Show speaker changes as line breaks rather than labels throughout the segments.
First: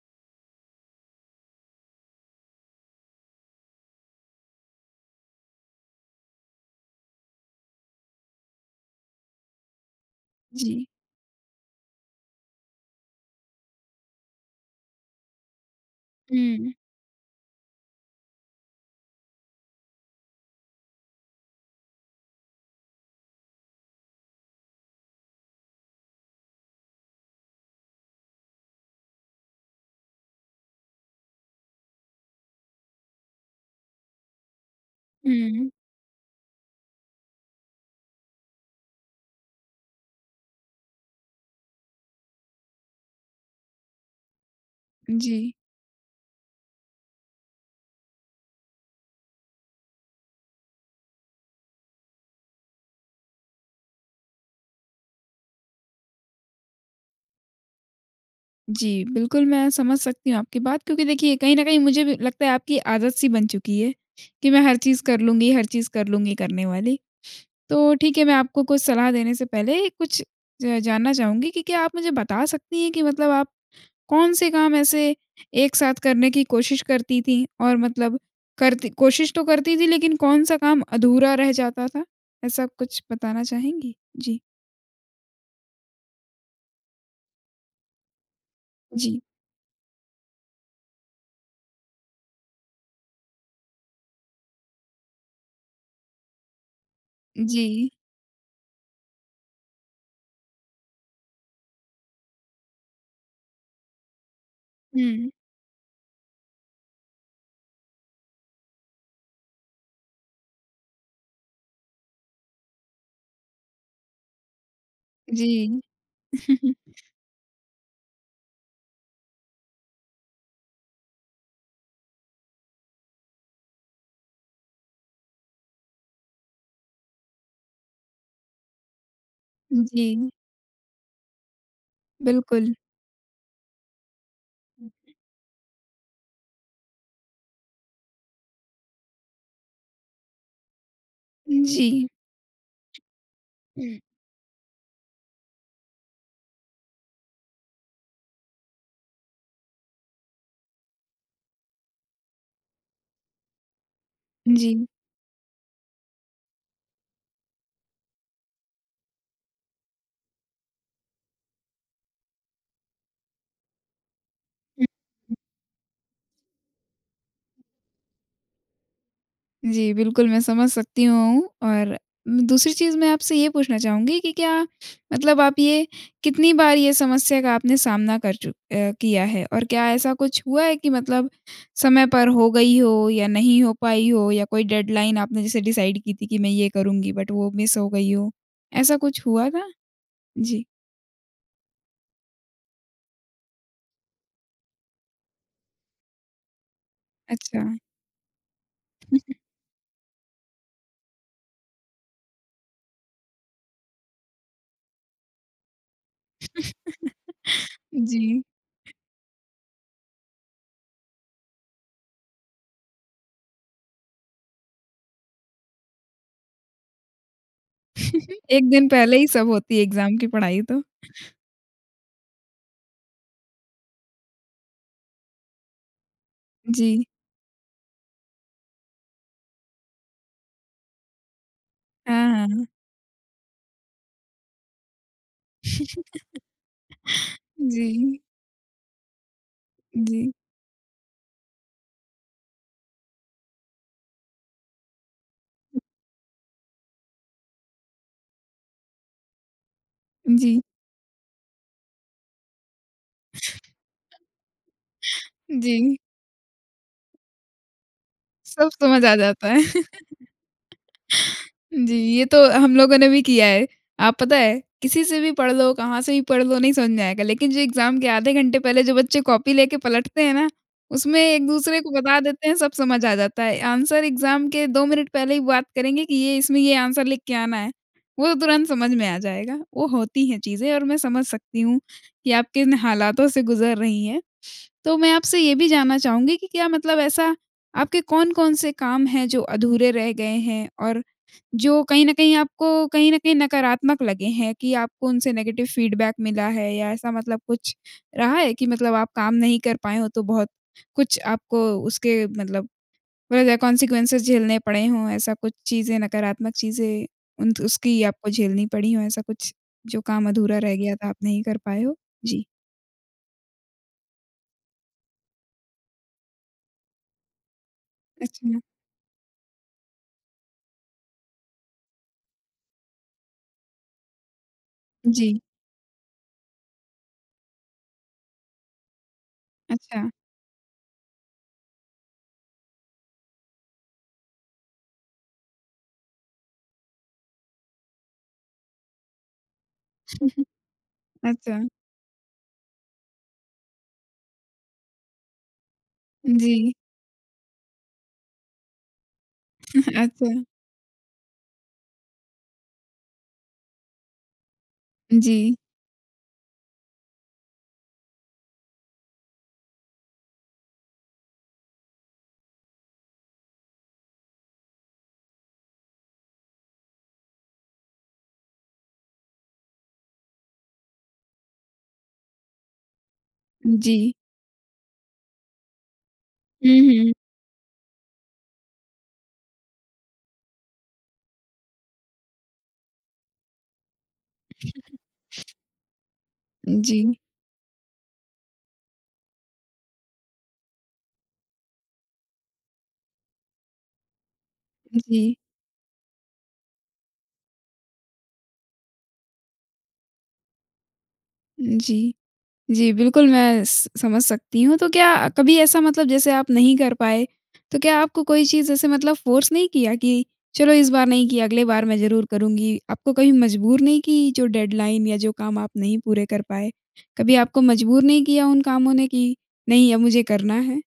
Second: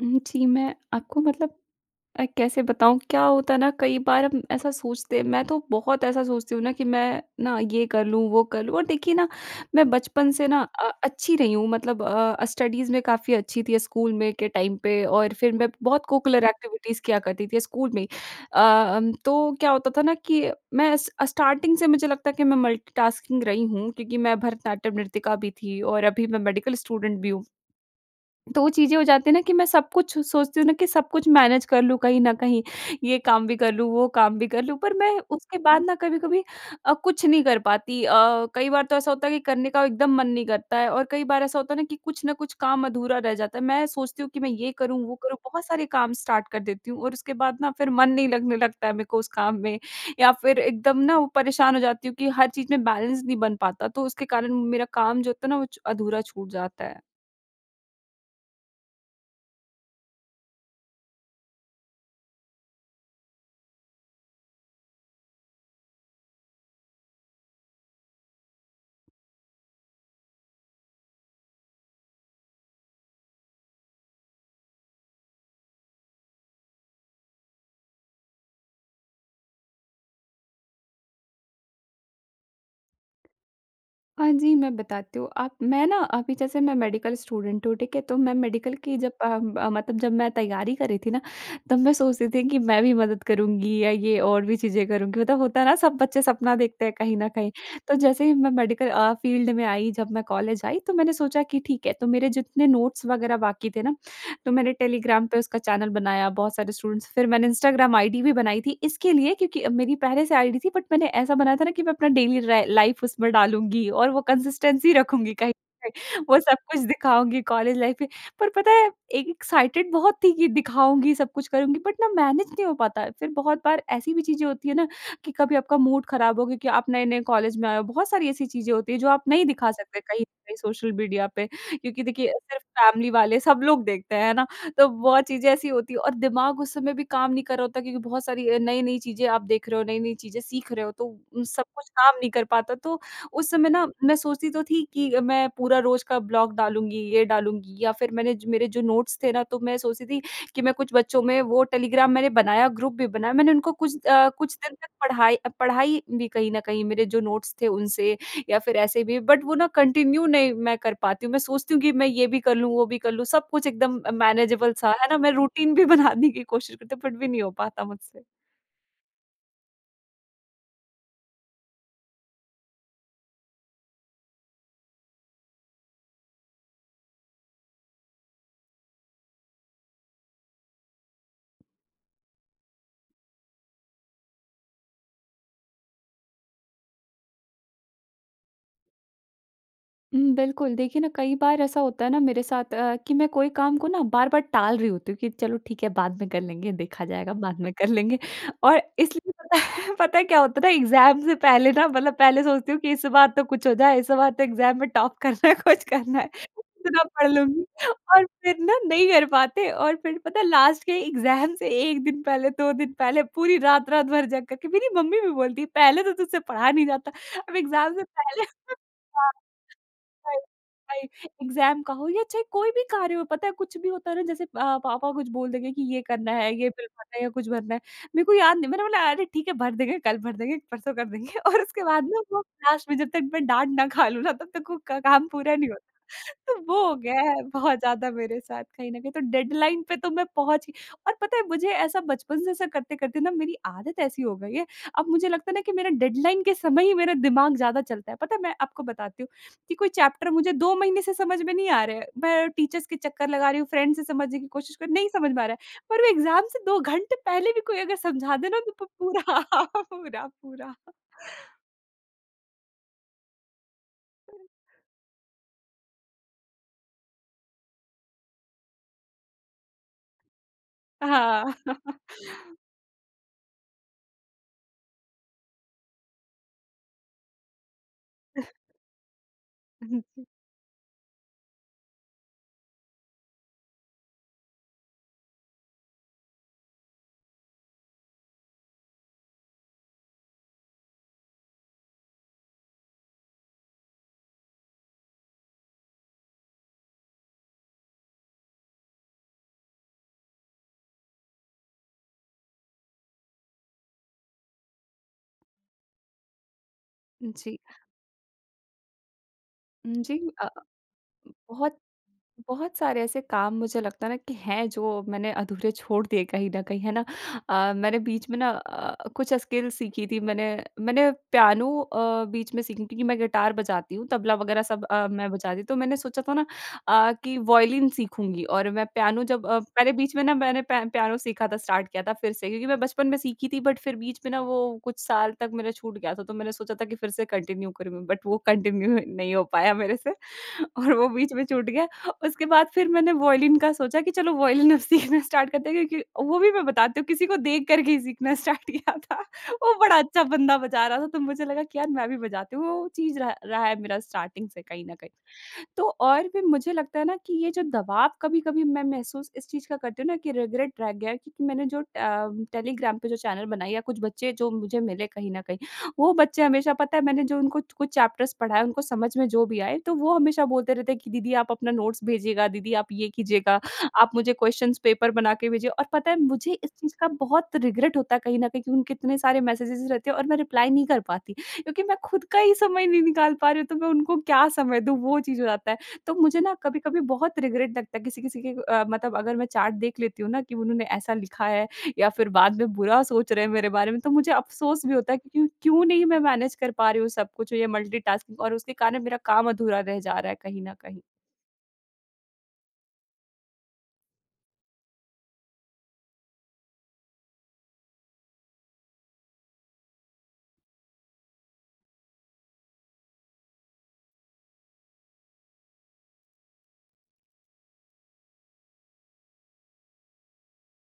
हुँ, जी। मैं आपको मतलब अ, कैसे बताऊँ क्या होता है ना कई बार हम ऐसा सोचते हैं मैं तो बहुत ऐसा सोचती हूँ ना कि मैं ना ये कर लूँ वो कर लूँ। और देखिए ना मैं बचपन से ना
जी।
अ, अच्छी रही हूँ मतलब अ, स्टडीज़ में काफ़ी अच्छी थी, स्कूल में के टाइम पे और फिर मैं बहुत कोकुलर
हुँ।
एक्टिविटीज़ किया करती थी स्कूल में। अ, अम तो क्या होता था ना कि मैं स स्टार्टिंग से मुझे लगता है कि मैं मल्टीटास्किंग रही हूँ क्योंकि मैं भरतनाट्यम नृतिका भी थी और अभी मैं मेडिकल स्टूडेंट भी हूँ। तो वो चीज़ें हो जाती हैं ना कि मैं सब कुछ सोचती हूँ ना कि सब कुछ मैनेज कर लूँ कहीं न कहीं। ये काम भी कर लूँ, वो काम भी कर लूँ पर मैं उसके
हुँ।
बाद ना कभी-कभी अ, कुछ नहीं कर पाती। अ, कई बार तो ऐसा होता है कि करने का एकदम मन नहीं करता है और कई बार ऐसा होता है ना कि कुछ न कुछ काम अधूरा रह जाता है। मैं सोचती हूँ कि मैं ये करूँ, वो करूँ
जी।
बहुत सारे काम स्टार्ट कर देती हूँ और उसके बाद ना फिर मन नहीं लगने लगता है मेरे को उस काम में या फिर एकदम ना वो परेशान हो जाती हूँ कि हर चीज़ में बैलेंस नहीं बन पाता। तो उसके कारण मेरा काम जो होता है ना वो च अधूरा छूट जाता है।
जी, बिल्कुल मैं समझ सकती हूँ आपकी बात क्योंकि देखिए कहीं न कहीं मुझे भी लगता है आपकी आदत सी बन चुकी है। कि मैं हर चीज़ कर लूँगी, हर चीज़ कर लूँगी करने वाली। तो ठीक है मैं आपको कुछ सलाह देने से पहले कुछ ज जानना चाहूँगी कि क्या आप मुझे बता सकती हैं कि मतलब आप कौन-से काम ऐसे एक साथ करने की कोशिश करती थीं? और मतलब करती कोशिश तो करती थीं लेकिन कौन-सा काम अधूरा रह जाता था? ऐसा कुछ बताना चाहेंगी?
हाँ
जी।
जी, मैं बताती हूँ। आप मैं ना अभी जैसे मैं मेडिकल स्टूडेंट हूँ, ठीक है। तो मैं मेडिकल की जब
जी।
अ अ, मतलब जब मैं तैयारी कर रही थी ना तब मैं सोच रही थी कि मैं भी मदद करूँगी या ये और भी चीज़ें करूँगी। मतलब होता है ना सब बच्चे सपना देखते हैं कहीं न कहीं,
जी।
तो जैसे ही मैं मेडिकल अ, फील्ड में आई जब मैं कॉलेज आई तो मैंने सोचा कि ठीक है, तो मेरे जितने नोट्स वगैरह बाकी थे ना तो मैंने टेलीग्राम
हुँ।
पे उसका चैनल बनाया। बहुत सारे स्टूडेंट्स फिर मैंने इंस्टाग्राम आईडी भी बनाई थी, इसके लिए क्योंकि मेरी पहले से आईडी थी बट मैंने ऐसा बनाया था ना कि मैं अपना डेली र लाइफ उसमें डालूँगी और वो कंसिस्टेंसी रखूँगी कहीं न
जी।
कहीं। वो सब कुछ दिखाऊँगी कॉलेज लाइफ पे पर पता है एक् एक्साइटेड बहुत थी कि दिखाऊँगी सब कुछ करूँगी बट ना मैनेज नहीं हो पाता। फिर बहुत बार ऐसी भी चीज़ें होती है ना कि कभी आपका मूड खराब हो क्योंकि आप नए नए कॉलेज में आए हो। बहुत सारी ऐसी चीज़ें होती हैं जो आप नहीं दिखा सकते कहीं न
जी।
कहीं सोशल मीडिया पे क्योंकि देखिए सिर्फ़
बिल्कुल।
फैमिली वाले सब लोग देखते हैं, है ना? तो बहुत चीज़ें ऐसी होती है और दिमाग उस समय भी काम नहीं कर रहा होता क्योंकि बहुत सारी अ, नई-नई चीज़ें आप देख रहे हो, नई-नई चीज़ें सीख रहे हो तो
उम,
सब कुछ
जी।
काम नहीं कर पाता तो उस समय ना मैं सोचती तो थी कि अ, मैं पूरा रोज़ का ब्लॉग डालूँगी ये डालूँगी या फिर मैंने मेरे जो नोट्स थे ना तो मैं सोचती थी कि मैं कुछ बच्चों में वो टेलीग्राम मैंने बनाया ग्रुप भी बनाया मैंने उनको कुछ अ, कुछ दिन
जी।
तक पढ़ाई, पढ़ाई भी कहीं न कहीं मेरे जो नोट्स थे उनसे या फिर ऐसे भी बट वो ना कंटिन्यू नहीं मैं कर पाती हूँ। मैं सोचती हूँ कि मैं ये भी कर लूँ वो भी कर लूँ। सब कुछ एकदम अ, मैनेजेबल सा है ना मैं रूटीन भी बनाने की कोशिश करती हूँ फिर भी नहीं हो पाता मुझसे।
जी बिल्कुल, मैं समझ सकती हूँ और मै दूसरी चीज़ मैं आपसे ये पूछना चाहूँगी कि क्या मतलब आप ये कितनी बार ये समस्या का आपने सामना कर चुक अ, किया है? और क्या ऐसा कुछ हुआ है कि मतलब समय पर हो गई हो या नहीं हो पाई हो या कोई डेडलाइन आपने जैसे डिसाइड की थी कि मैं ये करुँगी बट वो मिस हो गई हो? ऐसा कुछ हुआ था?
हुँ,
जी।
बिल्कुल। देखिए न कई बार ऐसा होता है न मेरे साथ अ, कि मैं कोई काम को न बार-बार टाल रही हूँ क्योंकि चलो ठीक है बाद में कर लेंगे। देखा जाएगा बाद में
अच्छा।
कर लेंगे। और इसलिए पता है पता है क्या होता है न एग्ज़ाम से पहले न मतलब पहले सोचती हूँ कि इस बार तो कुछ हो जाए इस बार तो एग्ज़ाम में टॉप करना है, कुछ करना है। इतना पढ़ लूँगी और
जी।
फिर न नहीं कर पाते और फिर पता है लास्ट के एग्ज़ाम से 1 दिन पहले 2 दिन पहले पूरी रात-रात भर जग करके मेरी मम्मी भी बोलती है पहले तो तुझसे पाया नहीं जाता। अब एग्ज़ाम से पहले
एक दिन पहले ही
हाँ।
सब होती है एग्ज़ाम की
वही,
पढ़ाई तो।
वही। एग्ज़ाम का हो या चाहे कोई भी कार्य हो पता है कुछ भी होता है न जैसे अ, पापा कुछ बोल देंगे कि ये करना है ये बिल
जी।
भरना है या कुछ भरना है। मेरे को याद नहीं, मैंने बोला अरे ठीक है भर देंगे, कल भर देंगे, परसों कर देंगे और उसके बाद न वो
हाँ, हाँ।
लास्ट में जब तक मैं डाँट ना खा लूँ न तब तक वो क काम पूरा नहीं होता। तो वो हो गया है बहुत ज़्यादा
जी।
मेरे साथ कहीं न कहीं तो डेडलाइन पे तो मैं
जी।
पहुँच और पता है मुझे ऐसा बचपन से ऐसा करते-करते न मेरी आदत ऐसी हो गई है। अब मुझे लगता है न कि
उ
मेरा डेडलाइन के समय ही मेरा दिमाग ज़्यादा चलता है। पता है मैं आपको बताती हूँ कि कोई चैप्टर मुझे
जी।
2 महीने से समझ में नहीं आ रहा है। मैं टीचर्स के चक्कर लगा रही हूँ फ्रेंड्स से समझने की कोशिश कर रही हूँ, नहीं समझ में आ रहा है।
जी।
पर वो एग्ज़ाम से 2 घंटे पहले भी कोई अगर समझा दे न
सब
तो प
समझ आ
पूरा,
जाता है।
पूरा-पूरा।
जी, ये तो हम लोगों ने भी किया है। आप पता है? किसी से भी पढ़ लो, कहाँ से भी पढ़ लो नहीं समझ में आएगा। लेकिन जो एग्ज़ाम के आधे घंटे पहले जो बच्चे कॉपी लेके पलटते हैं ना, उसमें एक
हाँ।
दूसरे को बता देते हैं सब समझ आ जाता है। आंसर एग्ज़ाम के 2 मिनट पहले ही बात करेंगे कि ये इसमें ये आंसर लिख के आना है। वो तो तुरंत समझ में आ जाएगा।
अ,
वो
हुँ, हुँ।
होती हैं चीज़ें और मैं समझ सकती हूँ कि आप किन हालातों से गुज़र रही हैं। तो मैं आपसे ये भी जानना चाहूँगी कि क्या मतलब ऐसा आपके कौन-कौन से काम हैं जो अधूरे रह गए हैं? और जो कहीं न कहीं आपको कहीं न कहीं नकारात्मक लगे हैं कि आपको उनसे नेगेटिव फीडबैक मिला है? या ऐसा मतलब कुछ रहा है कि मतलब आप काम नहीं कर पाए हों तो बहुत कुछ आपको उसके मतलब होए गे कौन्सिक्‍वन्सेस झेलने पड़े हों ऐसा कुछ चीज़ें नकारात्मक चीज़ें उन
जी।
त उसकी आपको झेलनी पड़ी हों ऐसा कुछ?
उम,
जो
जी।
काम
अ अ,
अधूरा रह गया था आप नहीं कर
बहुत,
पाए हों? जी।
बहुत सारे ऐसे काम मुझे लगता है न कि हैं जो मैंने अधूरे छोड़ दिए कहीं न कहीं, है ना। अ, मैंने बीच में न
अच्छा।
अ, कुछ स्किल्स सीखी थी मैंने, मैंने पियानो अ, बीच में सीखी थी क्योंकि मैं गिटार बजाती हूँ, तबला वग़ैरह सब अ, मैं
जी।
बजाती हूँ। तो मैंने सोचा था न अ, कि वायलिन सीखूँगी और मैं पियानो जब अ, पहले
अच्छा।
बीच में न मैंने प पियानो सीखा था स्टार्ट किया था फिर से। क्योंकि मैं बचपन में सीखी थी। बट फिर बीच में न वो कुछ साल तक मेरा छूट गया था तो मैंने सोचा था कि फिर से कंटिन्यू करूँ। बट वो कंटिन्यू नहीं हो पाया मेरे से
उ
और वो
हुँ।
बीच में
अच्छा।
छूट गया। उसके बाद फिर मैंने वायोलिन का सोचा कि चलो वायलिन अब सीखना स्टार्ट करते हैं क्योंकि
उम,
वो भी मैं
जी।
बताती हूँ किसी को देख कर के ही सीखना स्टार्ट किया था। वो बड़ा अच्छा
अच्छा।
बंदा बजा रहा था तो मुझे लगा कि यार मैं भी बजाती हूँ। तो वो चीज़ रहा रहा है मेरा स्टार्टिंग से कहीं न कहीं।
जी।
तो और भी मुझे लगता है न कि ये जो दवाब कभी-कभी मैं महसूस इस चीज़ का करती हूँ न कि रिग्रेट रह गया है क्योंकि मैंने जो ट अ, टेलीग्राम पे जो चैनल बनाए या कुछ बच्चे जो मुझे मिले कहीं न कहीं। वो बच्चे हमेशा पता है मैंने जो उनको च कुछ चैप्टर्स पढ़ाएँ, उनको समझ में जो भी आए तो वो हमेशा बोलते रहते हैं कि दीदी आप अपना नोट्स भेजिएगा, दीदी आप ये कीजियेगा। आप
जी।
मुझे क्वेश्चनंस पेपर बना के भेजिए। और पता है मुझे इस
हुँ,
चीज़ का
हुँ।
बहुत रिग्रेट होता है कहीं न कहीं उनके इतने सारे मैसेजेज़ रहते हैं और मैं रिप्लाई नहीं कर पाती क्योंकि मैं खुद का ही समय नहीं निकाल पा रही हूँ तो मैं उनको क्या समय दूँ वो चीज़ हो जाता है। तो मुझे न कभी-कभी
जी।
बहुत रिग्रेट लगता है किसी-किसी के अ, मतलब अगर मैं चैट देख लेती हूँ न कि उन्होंने ऐसा लिखा है या फिर बाद में बुरा सोच रहे हैं मेरे बारे में। तो मुझे अफ़सोस भी होता है
जी।
कि क्यों नहीं मैं मैनेज कर पा रही हूँ सब कुछ ये मल्टीटास्किंग और उसके कारण मेरा काम अधूरा रह जा रहा है कहीं न कहीं।
उम, जी। जी बिल्कुल मैं स समझ सकती हूँ। तो क्या कभी ऐसा मतलब जैसे आप नहीं कर पाए तो क्या आपको कोई चीज़ ऐसे मतलब फ़ोर्स नहीं किया कि चलो इस बार नहीं किया अगले बार मैं ज़रूर करुँगी? आपको कभी मजबूर नहीं की जो डेडलाइन या जो काम आप नहीं पूरे कर पाए? कभी आपको मजबूर नहीं किया उन कामों ने कि नहीं अब मुझे करना है?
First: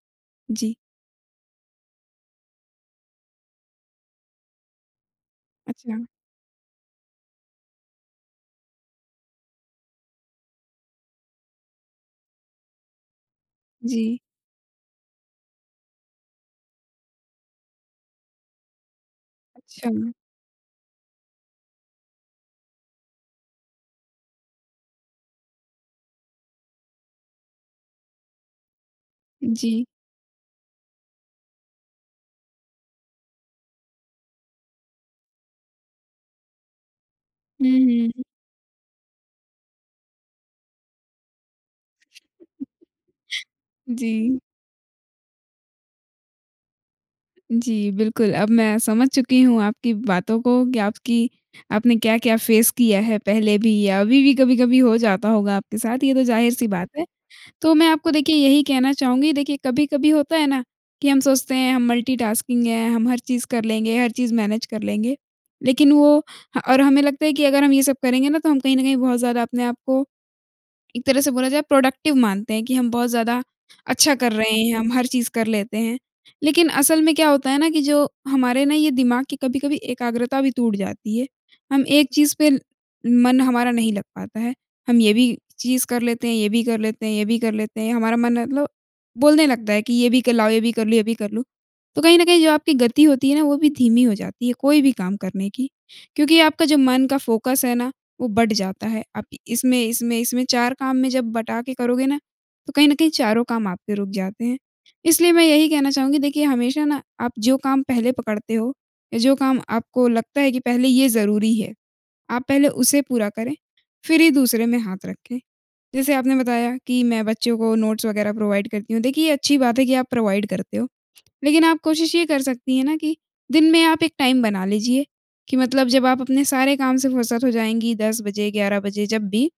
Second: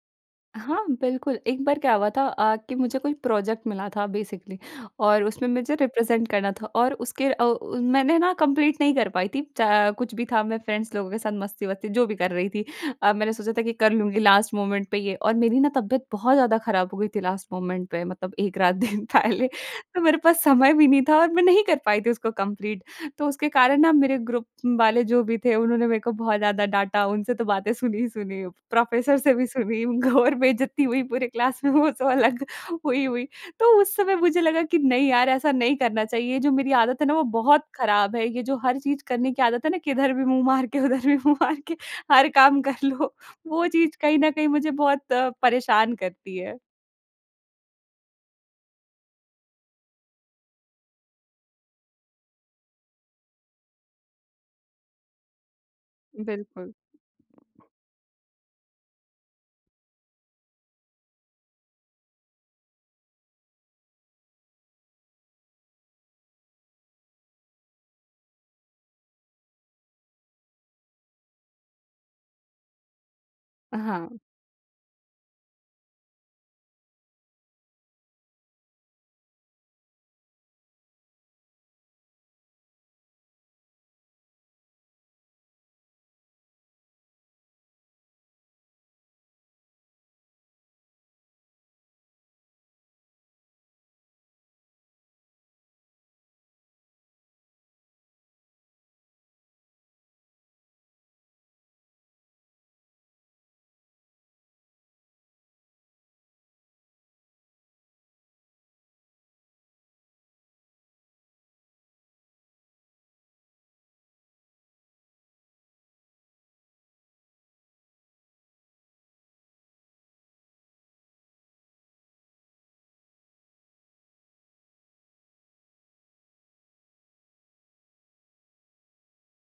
जी।
हाँ, बिल्कुल। एक बार क्या हुआ था अ, कि मुझे कोई प्रोजेक्ट मिला था बेसिकली और उसमें मुझे
अच्छा।
रिप्रेजेंट करना था और उसके अ, मैंने न कंप्लीट नहीं कर पाई थी। चा कुछ भी था मैं फ्रेंड्स लोगों के साथ मस्ती-वस्ती जो भी कर रही थी। अ, मैंने सोचा था कि कर
जी।
लूँगी लास्ट मोमेंट पे ये और मेरी न तबियत बहुत ज़्यादा खराब हो गई थी लास्ट मोमेंट पे मतलब एक रात दिन पहले। तो
अच्छा।
मेरे पास समय भी नहीं था और मैं नहीं कर पाई थी उसको कंप्लीट, तो उसके कारण न मेरे ग्रुप वाले जो भी थे उन्होंने मेरे को बहुत ज़्यादा डाँटा। उनसे तो बातें सुनी ही सुनी प्रोफ़ेसर से भी सुनी
जी।
घोर बेइज्जती हुई पूरे क्लास में वो सब अलग हुई हुई। तो उस समय मुझे लगा कि नहीं यार! ऐसा नहीं करना चाहिए। ये जो मेरी आदत है न वो बहुत
हुँ, हुँ,
खराब
हुँ।
है। ये जो हर चीज़ करने की आदत है न किधर भी मुँह मार के उधर भी मुँह मार के हर काम कर लो। वो चीज़
जी।
कहीं न कहीं मुझे बहुत अ, परेशान करती है।
जी, बिल्कुल। अब मैं समझ चुकी हूँ आपकी बातों को, कि आपकी आपने क्या-क्या फेस किया है, पहले भी या अभी भी कभी-कभी हो जाता होगा आपके साथ, ये तो ज़ाहिर-सी
बिल्कुल।
बात है। तो मैं आपको देखिए यही कहना चाहूँगी देखिए, कभी-कभी होता है ना, कि हम सोचते हैं हम मल्टी-टास्किंग हैं, हम हर चीज़ कर लेंगे, हर चीज़ मैनेज कर लेंगे। लेकिन वो ह और हमें लगता है कि अगर हम ये सब करेंगे ना, तो हम कहीं न कहीं बहुत ज़्यादा अपने आपको, एक तरह से बोला जाए प्रोडक्टिव मानते हैं कि हम बहुत ज़्यादा अच्छा
हाँ।
कर रहे हैं, हम हर चीज़ कर लेते हैं। लेकिन असल में क्या होता है ना, कि जो हमारे ना ये दिमाग़ की कभी-कभी एकाग्रता भी टूट जाती है। हम एक चीज़ पे, मन हमारा नहीं लग पाता है। हम ये भी चीज़ कर लेते हैं, ये भी कर लेते हैं ये भी कर लेते हैं, हमारा मन मतलब बोलने लगता है, कि ये भी क लाओ ये भी कर लूँ ये भी कर लूँ। तो कहीं न कहीं जो आपकी गति होती है ना, वो भी धीमी हो जाती है, कोई भी काम करने की। क्योंकि आपका जो मन का फ़ोकस है ना, वो बँट जाता है। आप इ इसमें इसमें इसमें 4 काम में जब बँटा के करोगे ना, तो कहीं न कहीं चारों काम आपके रुक जाते हैं। इसलिए मैं यही कहना चाहूँगी, देखिए हमेशा ना, आप जो काम पहले पकड़ते हो या जो काम आपको लगता है कि पहले ये ज़रूरी है। आप पहले उसे पूरा करें, फिर ही दूसरे में हाथ रखें। जैसे आपने बताया, कि मैं बच्चों को नोट्स वगैरह प्रोवाइड करती हूँ। देखिए, ये अच्छी बात है कि आप प्रोवाइड करते हो, लेकिन आप कोशिश ये कर सकती हैं ना कि, दिन में आप एक टाइम बना लीजिए, कि मतलब जब आप अपने सारे काम से फुर्सत हो जाएँगी, 10 बजे, 11 बजे जब भी,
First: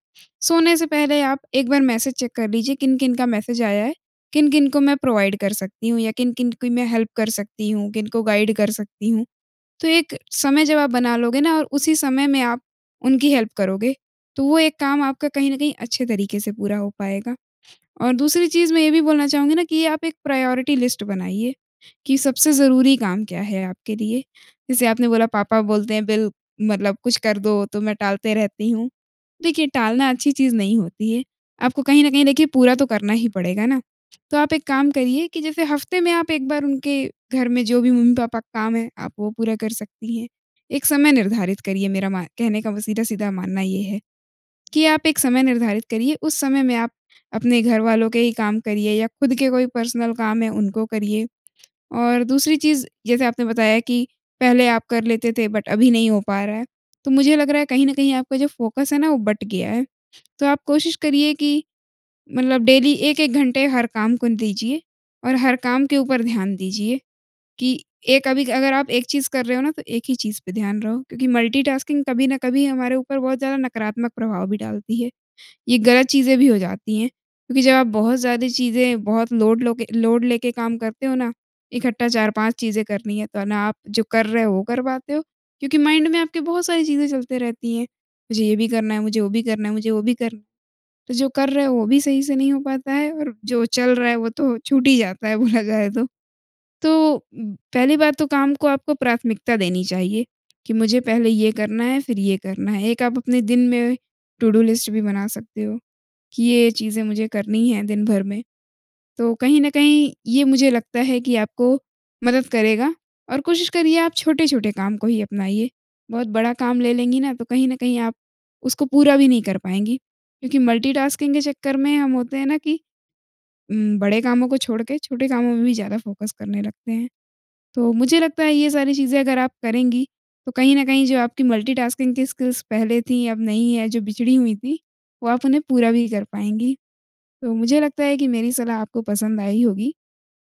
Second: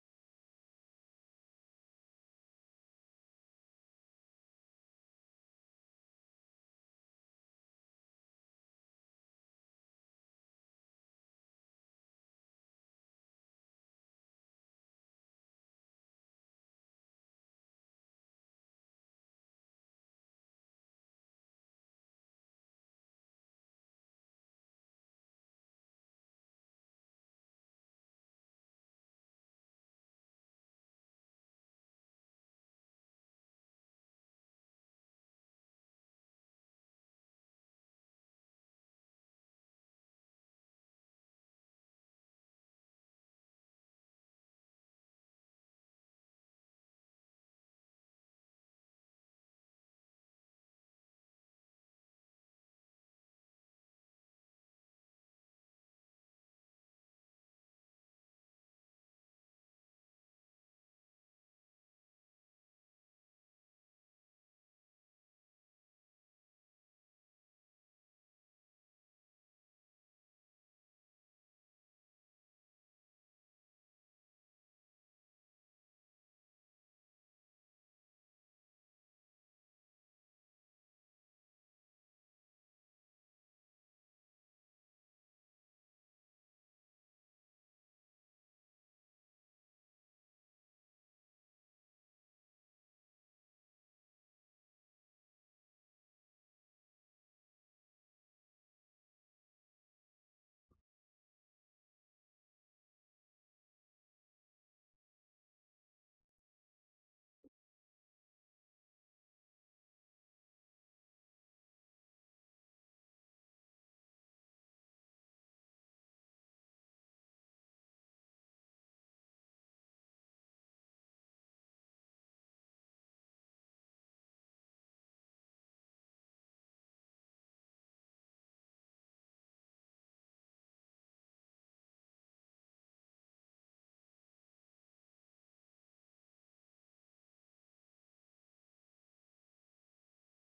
सोने से पहले आप एक बार मैसेज चेक कर लीजिए, किन-किन का मैसेज आया है, किन-किन को मैं प्रोवाइड कर सकती हूँ या किन-किन की मैं हेल्प कर सकती हूँ। किनको गाइड कर सकती हूँ। तो एक समय जब आप बना लोगे ना और उसी समय में आप उनकी हेल्प करोगे, तो वो एक काम आपका कहीं न कहीं अच्छे तरीके से पूरा हो पाएगा। और दूसरी चीज़ मैं ये भी बोलना चाहूँगी ना, कि आप एक प्रायोरिटी लिस्ट बनाइए, कि सबसे ज़रूरी काम क्या है आपके लिए, जैसे आपने बोला पापा बोलते हैं, बिल मतलब कुछ कर दो, तो मैं टालते रहती हूँ। देखिए, टालना अच्छी चीज़ नहीं होती है। आपको कहीं न कहीं देखिए पूरा तो करना ही पड़ेगा ना। तो आप एक काम करिए, कि जैसे हफ्ते में आप एक बार उनके घर में जो भी मम्मी-पापा के काम है, आप वो पूरा कर सकती हैं। एक समय निर्धारित करिए मेरा मा कहने का सीधा-सीधा मानना ये है। कि आप एक समय निर्धारित करिए, उस समय में आप अपने घरवालों के ही काम करिए या खुद के कोई पर्सनल काम हैं, उनको करिए। और दूसरी चीज़, जैसे आपने बताया कि पहले आप कर लेते थे बट अभी नहीं हो पा रहा है, तो मुझे लग रहा है कहीं न कहीं आपका जो फ़ोकस है ना, वो बँट गया है। तो आप कोशिश करिए, कि मतलब डेली 1-1 घंटे हर काम को दीजिए और हर काम के ऊपर ध्यान दीजिए। कि एक अभी, अगर आप एक चीज़ कर रहे हो ना, तो एक ही चीज़ पर ध्यान रहो। क्योंकि मल्टी-टास्किंग कभी न कभी हमारे ऊपर बहुत ज़्यादा नकारात्मक प्रभाव भी डालती है। ये गलत चीजें भी हो जाती हैं, क्योंकि जब आप बहुत ज़्यादा चीजें बहुत लोड लो के लोड लेके काम करते हो ना, इकट्ठा 4-5 चीजें करनी है, तो ना आप जो कर रहे हो, वो कर पाते हो क्योंकि माइंड में आपकी बहुत सारी चीज़ें चलती रहती हैं। मुझे ये भी करना है, मुझे वो भी करना है, मुझे वो भी करना है। तो जो कर रहे हो, वो भी सही से नहीं हो पाता है और जो चल रहा है, वो तो छूट ही जाता है, बोला जाए तो। तो पहली बात तो काम को आपको प्राथमिकता देनी चाहिए, कि मुझे पहले ये करना है फिर ये करना है। एक आप अपने दिन में टू-डू लिस्ट भी बना सकते हो, कि ये-ये चीज़ें मुझे करनी है, दिन भर में। तो कहीं न कहीं ये मुझे लगता है, कि आपको मदद करेगा और कोशिश करिए आप छोटे-छोटे काम को ही अपनाइए। बहुत बड़ा काम ले लेंगी ना, तो कहीं न कहीं आप उसको पूरा भी नहीं कर पाएँगी। क्योंकि मल्टी-टास्किंग के चक्कर में हम होते हैं ना, कि उम, बड़े कामों को छोड़ के, छोटे कामों में भी ज़्यादा फ़ोकस करने लगते हैं। तो मुझे लगता है ये सारी चीज़ें अगर आप करेंगी, तो कहीं न कहीं जो आपकी मल्टी-टास्किंग की स्किल्स पहले थी, अब नहीं है, जो बिछड़ी हुई थी, वो आप उन्हें पूरा भी कर पाएँगी। तो मुझे लगता है कि मेरी सलाह आपको पसंद आई होगी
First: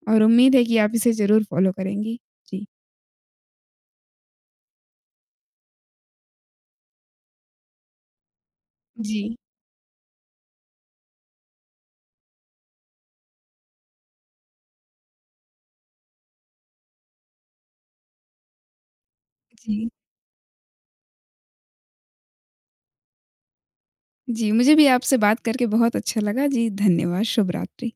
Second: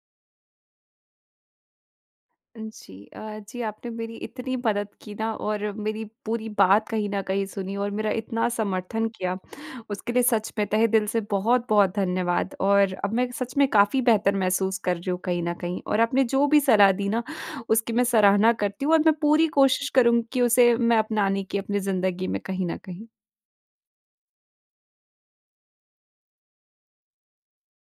और उम्मीद है, कि आप इसे ज़रूर फॉलो करेंगी। जी।
जी। अ, जी, आपने मेरी इतनी मदद की ना और मेरी पूरी बात कहीं न कहीं सुनी और मेरा इतना समर्थन
जी।
किया। उसके लिए सच में तहेदिल से बहुत-बहुत धन्यवाद। और अब मैं सच में काफ़ी बेहतर महसूस कर रही हूँ, कहीं न कहीं। और आपने जो भी सलाह दी ना, उसकी मैं सराहना करती हूँ और मैं पूरी कोशिश
जी।
करूँगी कि उसे मैं अपनाने की अपनी ज़िंदगी में कहीं न कहीं
जी, मुझे भी आपसे बात करके बहुत अच्छा लगा। जी, धन्यवाद। शुभ रात्रि।